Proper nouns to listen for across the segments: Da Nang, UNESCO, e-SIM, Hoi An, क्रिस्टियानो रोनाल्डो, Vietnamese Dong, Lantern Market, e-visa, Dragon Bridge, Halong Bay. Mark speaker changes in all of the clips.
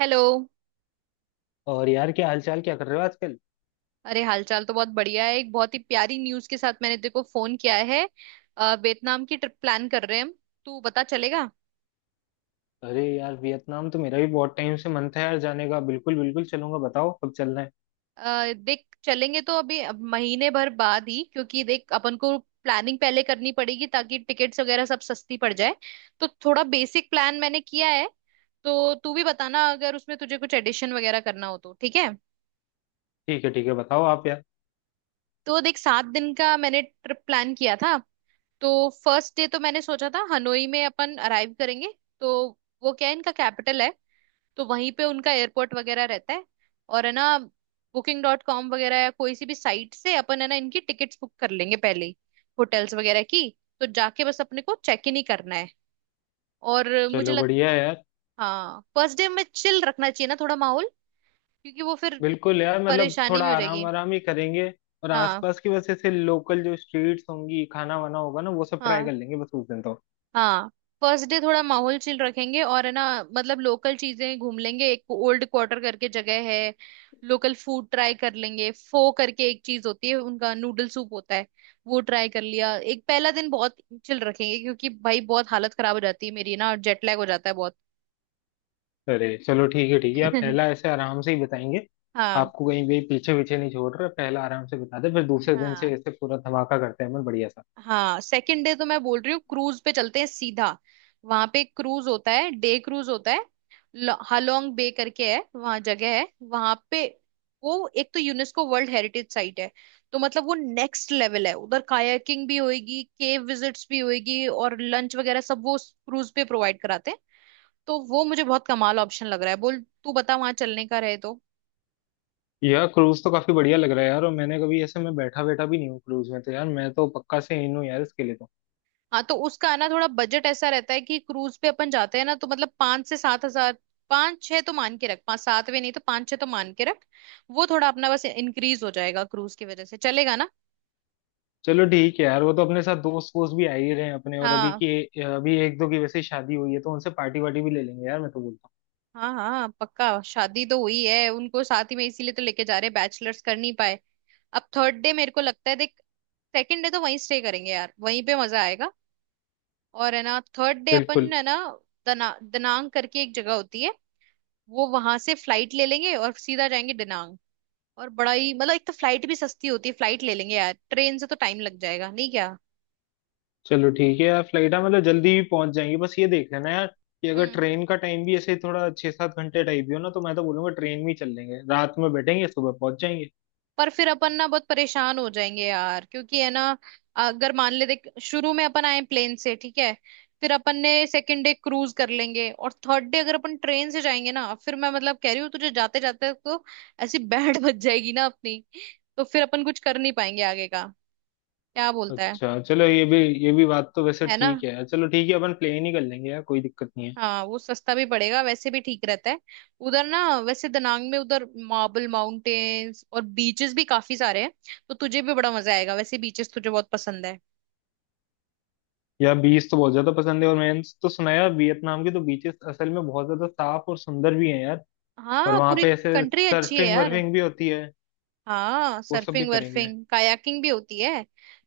Speaker 1: Hello.
Speaker 2: और यार क्या हालचाल, क्या कर रहे हो आजकल।
Speaker 1: अरे हालचाल तो बहुत बढ़िया है। एक बहुत ही प्यारी न्यूज़ के साथ मैंने तेरे को फोन किया है। वियतनाम की ट्रिप प्लान कर रहे हैं हम। तू बता, चलेगा?
Speaker 2: अरे यार वियतनाम तो मेरा भी बहुत टाइम से मन था यार जाने का। बिल्कुल बिल्कुल चलूंगा, बताओ कब चलना है।
Speaker 1: देख, चलेंगे तो अभी, अब महीने भर बाद ही, क्योंकि देख अपन को प्लानिंग पहले करनी पड़ेगी ताकि टिकट्स वगैरह सब सस्ती पड़ जाए। तो थोड़ा बेसिक प्लान मैंने किया है। तो तू भी बताना, अगर उसमें तुझे कुछ एडिशन वगैरह करना हो तो। ठीक है,
Speaker 2: ठीक है ठीक है, बताओ आप यार।
Speaker 1: तो देख, 7 दिन का मैंने ट्रिप प्लान किया था। तो फर्स्ट डे तो मैंने सोचा था हनोई में अपन अराइव करेंगे। तो वो क्या है, इनका कैपिटल है। तो वहीं पे उनका एयरपोर्ट वगैरह रहता है और है ना, बुकिंग डॉट कॉम वगैरह या कोई सी भी साइट से अपन है ना, इनकी टिकट्स बुक कर लेंगे पहले ही, होटल्स वगैरह की। तो जाके बस अपने को चेक इन ही करना है। और मुझे
Speaker 2: चलो
Speaker 1: लग,
Speaker 2: बढ़िया है यार।
Speaker 1: हाँ फर्स्ट डे में चिल रखना चाहिए ना थोड़ा माहौल, क्योंकि वो फिर
Speaker 2: बिल्कुल यार, मतलब
Speaker 1: परेशानी
Speaker 2: थोड़ा
Speaker 1: भी हो
Speaker 2: आराम
Speaker 1: जाएगी।
Speaker 2: आराम ही करेंगे। और
Speaker 1: हाँ,
Speaker 2: आसपास की वजह से लोकल जो स्ट्रीट्स होंगी, खाना वाना होगा ना, वो सब ट्राई
Speaker 1: हाँ,
Speaker 2: कर लेंगे बस उस दिन तो।
Speaker 1: हाँ, फर्स्ट डे थोड़ा माहौल चिल रखेंगे, और है ना, मतलब लोकल चीजें घूम लेंगे। एक ओल्ड क्वार्टर करके जगह है। लोकल फूड ट्राई कर लेंगे, फो करके एक चीज होती है, उनका नूडल सूप होता है, वो ट्राई कर लिया। एक पहला दिन बहुत चिल रखेंगे क्योंकि भाई बहुत हालत खराब हो जाती है मेरी ना, जेट लैग हो जाता है बहुत।
Speaker 2: अरे चलो ठीक है ठीक है, आप पहला ऐसे आराम से ही बताएंगे।
Speaker 1: हाँ,
Speaker 2: आपको कहीं भी पीछे पीछे नहीं छोड़ रहे, पहला आराम से बता दे, फिर दूसरे दिन से
Speaker 1: हाँ।
Speaker 2: ऐसे पूरा धमाका करते हैं अपन बढ़िया सा।
Speaker 1: हाँ सेकंड डे तो मैं बोल रही हूँ क्रूज पे चलते हैं सीधा। वहां पे एक क्रूज होता है, डे क्रूज होता है। हालोंग बे करके है, वहां जगह है। वहां पे वो एक तो यूनेस्को वर्ल्ड हेरिटेज साइट है। तो मतलब वो नेक्स्ट लेवल है। उधर कायाकिंग भी होएगी, केव विजिट्स भी होएगी, और लंच वगैरह सब वो क्रूज पे प्रोवाइड कराते हैं। तो वो मुझे बहुत कमाल ऑप्शन लग रहा है। बोल तू, बता वहां चलने का रहे तो।
Speaker 2: यार क्रूज तो काफी बढ़िया लग रहा है यार। और मैंने कभी ऐसे मैं बैठा बैठा भी नहीं हूँ क्रूज में, तो यार मैं तो पक्का से इन हूँ यार इसके लिए तो।
Speaker 1: हाँ, तो उसका ना थोड़ा बजट ऐसा रहता है कि क्रूज पे अपन जाते हैं ना तो मतलब 5 से 7 हजार। पांच छह तो मान के रख, पांच सात भी नहीं तो पांच छह तो मान के रख। वो थोड़ा अपना बस इंक्रीज हो जाएगा क्रूज की वजह से, चलेगा ना?
Speaker 2: चलो ठीक है यार, वो तो अपने साथ दोस्त वोस्त भी आ ही रहे हैं अपने। और अभी
Speaker 1: हाँ,
Speaker 2: की अभी एक दो की वैसे ही शादी हुई है तो उनसे पार्टी वार्टी भी ले लेंगे यार, मैं तो बोलता हूँ।
Speaker 1: हाँ, हाँ पक्का। शादी तो हुई है उनको साथ ही में, इसीलिए तो लेके जा रहे हैं, बैचलर्स कर नहीं पाए। अब थर्ड डे मेरे को लगता है देख, सेकंड डे तो वहीं स्टे करेंगे यार, वहीं पे मजा आएगा। और है ना थर्ड डे अपन
Speaker 2: बिल्कुल।
Speaker 1: है ना, दनांग करके एक जगह होती है। वो वहां से फ्लाइट ले लेंगे और सीधा जाएंगे दनांग। और बड़ा ही मतलब, एक तो फ्लाइट भी सस्ती होती है, फ्लाइट ले लेंगे यार, ट्रेन से तो टाइम लग जाएगा नहीं क्या?
Speaker 2: चलो ठीक है यार, फ्लाइट है मतलब जल्दी भी पहुंच जाएंगे। बस ये देख लेना यार कि अगर
Speaker 1: हम्म,
Speaker 2: ट्रेन का टाइम भी ऐसे थोड़ा 6-7 घंटे टाइप भी हो ना, तो मैं तो बोलूंगा ट्रेन में ही चल लेंगे, रात में बैठेंगे सुबह पहुंच जाएंगे।
Speaker 1: पर फिर अपन ना बहुत परेशान हो जाएंगे यार, क्योंकि है ना, अगर मान ले, देख शुरू में अपन आए प्लेन से, ठीक है, फिर अपन ने सेकंड डे क्रूज कर लेंगे, और थर्ड डे अगर अपन ट्रेन से जाएंगे ना, फिर मैं मतलब कह रही हूँ तुझे, जाते जाते तो ऐसी बैंड बज जाएगी ना अपनी, तो फिर अपन कुछ कर नहीं पाएंगे आगे का। क्या बोलता है?
Speaker 2: अच्छा चलो, ये भी बात तो वैसे
Speaker 1: है ना।
Speaker 2: ठीक है। चलो ठीक है, अपन प्लेन ही कर लेंगे यार, कोई दिक्कत नहीं है।
Speaker 1: हाँ वो सस्ता भी पड़ेगा, वैसे भी ठीक रहता है उधर ना। वैसे दनांग में उधर मार्बल माउंटेन्स और बीचेस भी काफी सारे हैं। तो तुझे भी बड़ा मजा आएगा, वैसे बीचेस तुझे बहुत पसंद है।
Speaker 2: यार बीच तो बहुत ज्यादा पसंद है। और मैंने तो सुना है यार वियतनाम के तो बीचेस असल में बहुत ज्यादा साफ और सुंदर भी हैं यार। और
Speaker 1: हाँ
Speaker 2: वहां
Speaker 1: पूरी
Speaker 2: पे ऐसे
Speaker 1: कंट्री अच्छी है
Speaker 2: सर्फिंग
Speaker 1: यार।
Speaker 2: वर्फिंग भी होती है,
Speaker 1: हाँ
Speaker 2: वो सब भी
Speaker 1: सर्फिंग
Speaker 2: करेंगे।
Speaker 1: वर्फिंग कायाकिंग भी होती है।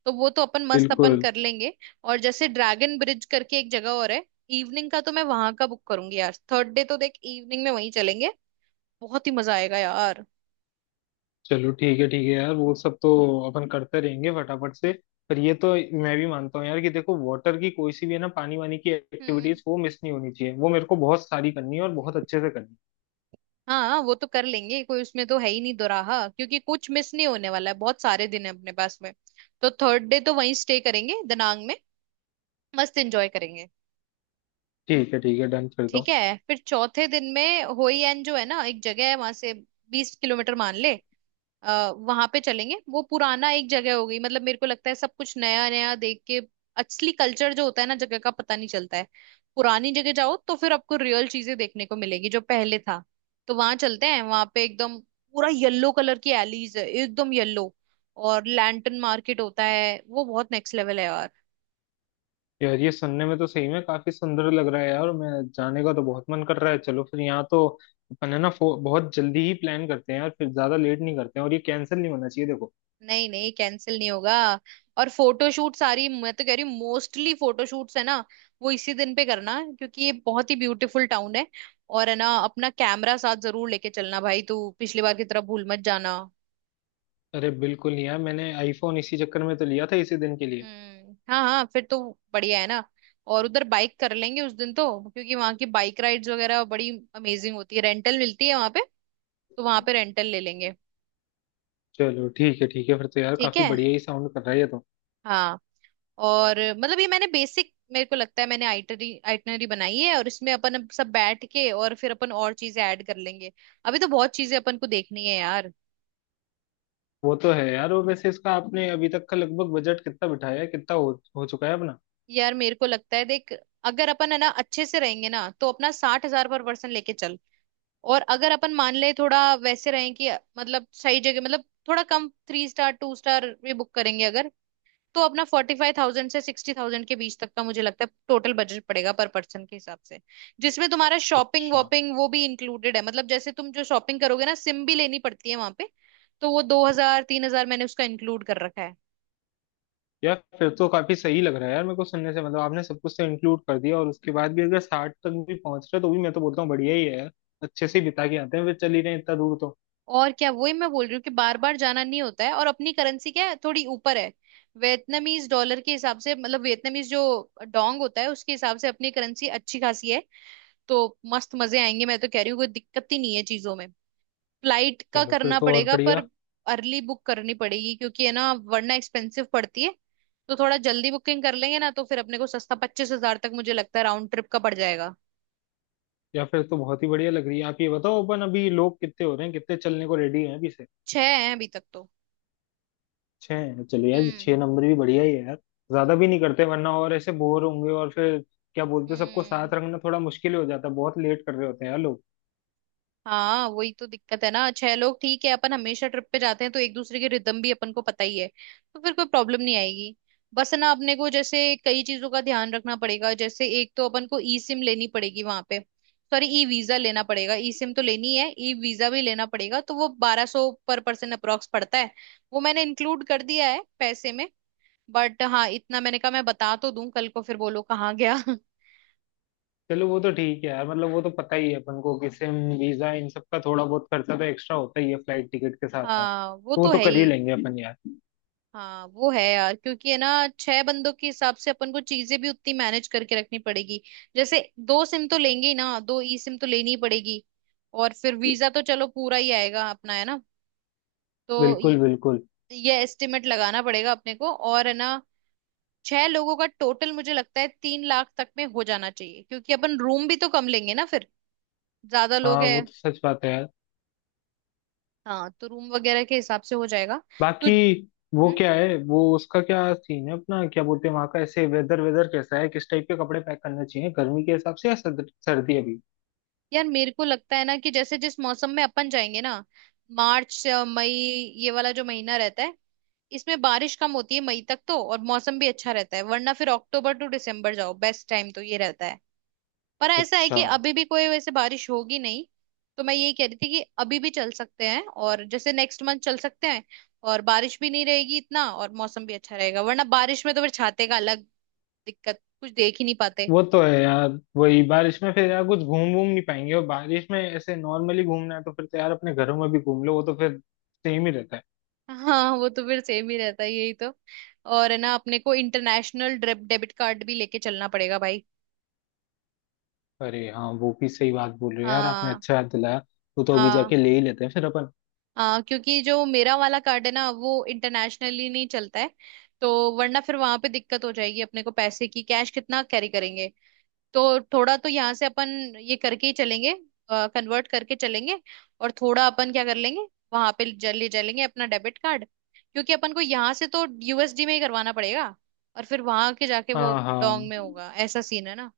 Speaker 1: तो वो तो अपन मस्त, अपन
Speaker 2: बिल्कुल।
Speaker 1: कर लेंगे। और जैसे ड्रैगन ब्रिज करके एक जगह और है। इवनिंग का तो मैं वहां का बुक करूंगी यार, थर्ड डे तो देख इवनिंग में वहीं चलेंगे, बहुत ही मजा आएगा यार।
Speaker 2: चलो ठीक है यार, वो सब तो अपन करते रहेंगे फटाफट से। पर ये तो मैं भी मानता हूँ यार कि देखो वाटर की कोई सी भी है ना, पानी वानी की
Speaker 1: हम्म,
Speaker 2: एक्टिविटीज, वो मिस नहीं होनी चाहिए। वो मेरे को बहुत सारी करनी है और बहुत अच्छे से करनी है।
Speaker 1: हाँ वो तो कर लेंगे, कोई उसमें तो है ही नहीं दोराहा, क्योंकि कुछ मिस नहीं होने वाला है, बहुत सारे दिन है अपने पास में। तो थर्ड डे तो वहीं स्टे करेंगे दनांग में, मस्त एंजॉय करेंगे।
Speaker 2: ठीक है ठीक है, डन फिर तो।
Speaker 1: ठीक है, फिर चौथे दिन में होई एन जो है ना एक जगह है, वहां से 20 किलोमीटर मान ले, वहां पे चलेंगे। वो पुराना एक जगह हो गई, मतलब मेरे को लगता है सब कुछ नया नया देख के असली कल्चर जो होता है ना जगह का, पता नहीं चलता है। पुरानी जगह जाओ तो फिर आपको रियल चीजें देखने को मिलेगी, जो पहले था। तो वहां चलते हैं, वहां पे एकदम पूरा येलो कलर की एलीज है, एकदम येलो। और लैंटन मार्केट होता है, वो बहुत नेक्स्ट लेवल है यार।
Speaker 2: यार ये सुनने में तो सही में काफी सुंदर लग रहा है यार। मैं जाने का तो बहुत मन कर रहा है, चलो फिर यहाँ तो अपन है ना बहुत जल्दी ही प्लान करते हैं यार, फिर ज्यादा लेट नहीं करते हैं। और ये कैंसिल नहीं होना चाहिए देखो।
Speaker 1: नहीं, नहीं, कैंसिल नहीं होगा। और फोटोशूट सारी मैं तो कह रही हूँ मोस्टली फोटोशूट्स है ना वो इसी दिन पे करना, क्योंकि ये बहुत ही ब्यूटीफुल टाउन है। और है ना अपना कैमरा साथ जरूर लेके चलना भाई, तू पिछली बार की तरह भूल मत जाना।
Speaker 2: अरे बिल्कुल यार, मैंने आईफोन इसी चक्कर में तो लिया था इसी दिन के लिए।
Speaker 1: हम्म, हाँ, हाँ फिर तो बढ़िया है ना। और उधर बाइक कर लेंगे उस दिन तो, क्योंकि वहाँ की बाइक राइड्स वगैरह बड़ी अमेजिंग होती है, रेंटल मिलती है वहाँ पे, तो वहाँ पे रेंटल ले लेंगे।
Speaker 2: चलो ठीक है ठीक है, फिर तो यार
Speaker 1: ठीक
Speaker 2: काफी
Speaker 1: है।
Speaker 2: बढ़िया ही साउंड कर रहा है ये तो।
Speaker 1: हाँ और मतलब ये मैंने बेसिक, मेरे को लगता है मैंने आइटरी आइटनरी बनाई है, और इसमें अपन अब सब बैठ के और फिर अपन और चीजें ऐड कर लेंगे। अभी तो बहुत चीजें अपन को देखनी है यार।
Speaker 2: वो तो है यार। और वैसे इसका आपने अभी तक का लगभग बजट कितना बिठाया है, कितना हो चुका है अपना।
Speaker 1: यार मेरे को लगता है देख, अगर अपन है ना अच्छे से रहेंगे ना तो अपना 60 हजार पर पर्सन लेके चल। और अगर अपन मान ले थोड़ा वैसे रहें कि मतलब सही जगह, मतलब थोड़ा कम, थ्री स्टार टू स्टार भी बुक करेंगे अगर, तो अपना 45,000 से 60,000 के बीच तक का मुझे लगता है टोटल बजट पड़ेगा पर पर्सन के हिसाब से, जिसमें तुम्हारा शॉपिंग
Speaker 2: अच्छा
Speaker 1: वॉपिंग वो भी इंक्लूडेड है। मतलब जैसे तुम जो शॉपिंग करोगे ना, सिम भी लेनी पड़ती है वहां पे, तो वो 2 हजार 3 हजार मैंने उसका इंक्लूड कर रखा है।
Speaker 2: यार, फिर तो काफी सही लग रहा है यार मेरे को सुनने से। मतलब आपने सब कुछ तो इंक्लूड कर दिया, और उसके बाद भी अगर साठ तक भी पहुंच रहे तो भी मैं तो बोलता हूँ बढ़िया ही है यार। अच्छे से ही बिता के आते हैं, फिर चल ही रहे हैं इतना दूर तो।
Speaker 1: और क्या, वही मैं बोल रही हूँ कि बार बार जाना नहीं होता है, और अपनी करेंसी क्या है थोड़ी ऊपर है। वियतनामीज डॉलर के हिसाब से, मतलब वियतनामीज जो डोंग होता है उसके हिसाब से अपनी करेंसी अच्छी खासी है। तो मस्त मजे आएंगे, मैं तो कह रही हूँ कोई दिक्कत ही नहीं है चीजों में। फ्लाइट का
Speaker 2: चलो फिर
Speaker 1: करना
Speaker 2: तो और
Speaker 1: पड़ेगा पर,
Speaker 2: बढ़िया।
Speaker 1: अर्ली बुक करनी पड़ेगी क्योंकि है ना वरना एक्सपेंसिव पड़ती है। तो थोड़ा जल्दी बुकिंग कर लेंगे ना तो फिर अपने को सस्ता, 25 हजार तक मुझे लगता है राउंड ट्रिप का पड़ जाएगा।
Speaker 2: या फिर तो बहुत ही बढ़िया लग रही है। आप ये बताओ, अपन अभी लोग कितने हो रहे हैं, कितने चलने को रेडी हैं अभी से।
Speaker 1: छह है अभी तक तो।
Speaker 2: छह हैं, चलो यार,
Speaker 1: हम्म,
Speaker 2: छह नंबर भी बढ़िया ही है यार। ज्यादा भी नहीं करते वरना, और ऐसे बोर होंगे। और फिर क्या बोलते हैं, सबको
Speaker 1: हम्म।
Speaker 2: साथ रखना थोड़ा मुश्किल हो जाता है, बहुत लेट कर रहे होते हैं यार लोग।
Speaker 1: हाँ वही तो दिक्कत है ना, 6 लोग ठीक है, अपन हमेशा ट्रिप पे जाते हैं तो एक दूसरे की रिदम भी अपन को पता ही है, तो फिर कोई प्रॉब्लम नहीं आएगी। बस ना अपने को जैसे कई चीजों का ध्यान रखना पड़ेगा। जैसे एक तो अपन को ई सिम लेनी पड़ेगी वहां पे, सॉरी ई वीजा लेना पड़ेगा। ई सिम तो लेनी है, ई वीजा भी लेना पड़ेगा, तो वो 1200 पर पर्सन अप्रोक्स पड़ता है। वो मैंने इंक्लूड कर दिया है पैसे में। बट हाँ इतना मैंने कहा, मैं बता तो दूं, कल को फिर बोलो कहाँ गया।
Speaker 2: चलो वो तो ठीक है यार, मतलब वो तो पता ही है अपन को कि सिम वीजा इन सब का थोड़ा बहुत खर्चा तो एक्स्ट्रा होता ही है फ्लाइट टिकट के साथ साथ,
Speaker 1: हाँ वो
Speaker 2: तो वो
Speaker 1: तो
Speaker 2: तो
Speaker 1: है
Speaker 2: कर ही
Speaker 1: ही।
Speaker 2: लेंगे अपन यार।
Speaker 1: हाँ वो है यार, क्योंकि है ना 6 बंदों के हिसाब से अपन को चीजें भी उतनी मैनेज करके रखनी पड़ेगी। जैसे, 2 सिम तो लेंगे ही ना, 2 ई सिम तो लेनी ही पड़ेगी। और फिर वीजा तो चलो पूरा ही आएगा अपना, है ना, तो
Speaker 2: बिल्कुल बिल्कुल।
Speaker 1: ये एस्टिमेट लगाना पड़ेगा अपने को। और है ना 6 लोगों का टोटल मुझे लगता है 3 लाख तक में हो जाना चाहिए, क्योंकि अपन रूम भी तो कम लेंगे ना फिर, ज्यादा लोग
Speaker 2: हाँ
Speaker 1: है।
Speaker 2: वो तो सच बात है यार।
Speaker 1: हाँ तो रूम वगैरह के हिसाब से हो जाएगा तो।
Speaker 2: बाकी वो
Speaker 1: हम्म,
Speaker 2: क्या है, वो उसका क्या सीन है अपना, क्या बोलते हैं, वहाँ का ऐसे वेदर वेदर कैसा है, किस टाइप के कपड़े पैक करने चाहिए, गर्मी के हिसाब से या सर्दी अभी।
Speaker 1: यार मेरे को लगता है ना कि जैसे जिस मौसम में अपन जाएंगे ना, मार्च से मई ये वाला जो महीना रहता है, इसमें बारिश कम होती है मई तक तो, और मौसम भी अच्छा रहता है। वरना फिर अक्टूबर टू दिसंबर जाओ, बेस्ट टाइम तो ये रहता है। पर ऐसा है कि
Speaker 2: अच्छा।
Speaker 1: अभी भी कोई वैसे बारिश होगी नहीं, तो मैं यही कह रही थी कि अभी भी चल सकते हैं, और जैसे नेक्स्ट मंथ चल सकते हैं और बारिश भी नहीं रहेगी इतना, और मौसम भी अच्छा रहेगा। वरना बारिश में तो फिर छाते का अलग दिक्कत, कुछ देख ही नहीं पाते।
Speaker 2: वो तो है यार, वही बारिश में फिर यार कुछ घूम घूम नहीं पाएंगे। और बारिश में ऐसे नॉर्मली घूमना है तो फिर तो यार अपने घरों में भी घूम लो, वो तो फिर सेम ही रहता है।
Speaker 1: हाँ वो तो फिर सेम ही रहता है, यही तो। और है ना अपने को इंटरनेशनल डेबिट कार्ड भी लेके चलना पड़ेगा भाई।
Speaker 2: अरे हाँ, वो भी सही बात बोल रहे हो यार, आपने
Speaker 1: हाँ,
Speaker 2: अच्छा याद दिलाया। वो तो अभी
Speaker 1: हाँ।
Speaker 2: जाके ले ही लेते हैं फिर अपन।
Speaker 1: हाँ क्योंकि जो मेरा वाला कार्ड है ना वो इंटरनेशनली नहीं चलता है। तो वरना फिर वहां पे दिक्कत हो जाएगी, अपने को पैसे की, कैश कितना कैरी करेंगे, तो थोड़ा तो यहाँ से अपन ये करके ही चलेंगे, कन्वर्ट करके चलेंगे। और थोड़ा अपन क्या कर लेंगे, वहां पे जल ले चलेंगे अपना डेबिट कार्ड, क्योंकि अपन को यहाँ से तो यूएसडी में ही करवाना पड़ेगा, और फिर वहां के जाके वो
Speaker 2: हाँ
Speaker 1: डोंग
Speaker 2: हाँ।
Speaker 1: में होगा, ऐसा सीन है ना।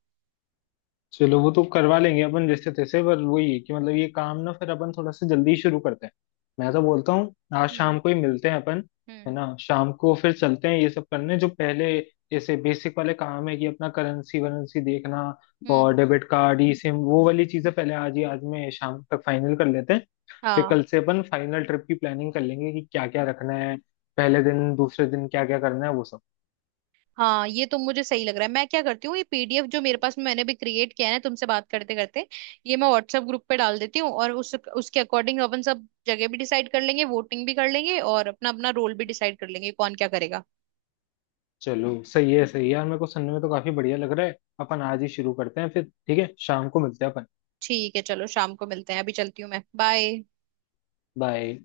Speaker 2: चलो वो तो करवा लेंगे अपन जैसे तैसे। पर वही है कि मतलब ये काम ना फिर अपन थोड़ा सा जल्दी शुरू करते हैं, मैं तो बोलता हूँ आज
Speaker 1: हम्म,
Speaker 2: शाम को ही मिलते हैं अपन। है
Speaker 1: हम्म,
Speaker 2: ना, शाम को फिर चलते हैं ये सब करने, जो पहले जैसे बेसिक वाले काम है, कि अपना करेंसी वरेंसी देखना
Speaker 1: हम्म।
Speaker 2: और डेबिट कार्ड, ई सिम, वो वाली चीजें पहले आज ही, आज में शाम तक फाइनल कर लेते हैं। फिर
Speaker 1: हाँ,
Speaker 2: कल से अपन फाइनल ट्रिप की प्लानिंग कर लेंगे कि क्या क्या रखना है, पहले दिन दूसरे दिन क्या क्या करना है वो सब।
Speaker 1: हाँ ये तो मुझे सही लग रहा है। मैं क्या करती हूँ, ये पीडीएफ जो मेरे पास मैंने भी क्रिएट किया है ना तुमसे बात करते करते, ये मैं व्हाट्सएप ग्रुप पे डाल देती हूँ, और उस उसके अकॉर्डिंग अपन सब जगह भी डिसाइड कर लेंगे, वोटिंग भी कर लेंगे, और अपना अपना रोल भी डिसाइड कर लेंगे कौन क्या करेगा।
Speaker 2: चलो सही है यार, मेरे को सुनने में तो काफी बढ़िया लग रहा है। अपन आज ही शुरू करते हैं फिर, ठीक है, शाम को मिलते हैं अपन।
Speaker 1: ठीक है, चलो शाम को मिलते हैं, अभी चलती हूँ मैं, बाय।
Speaker 2: बाय।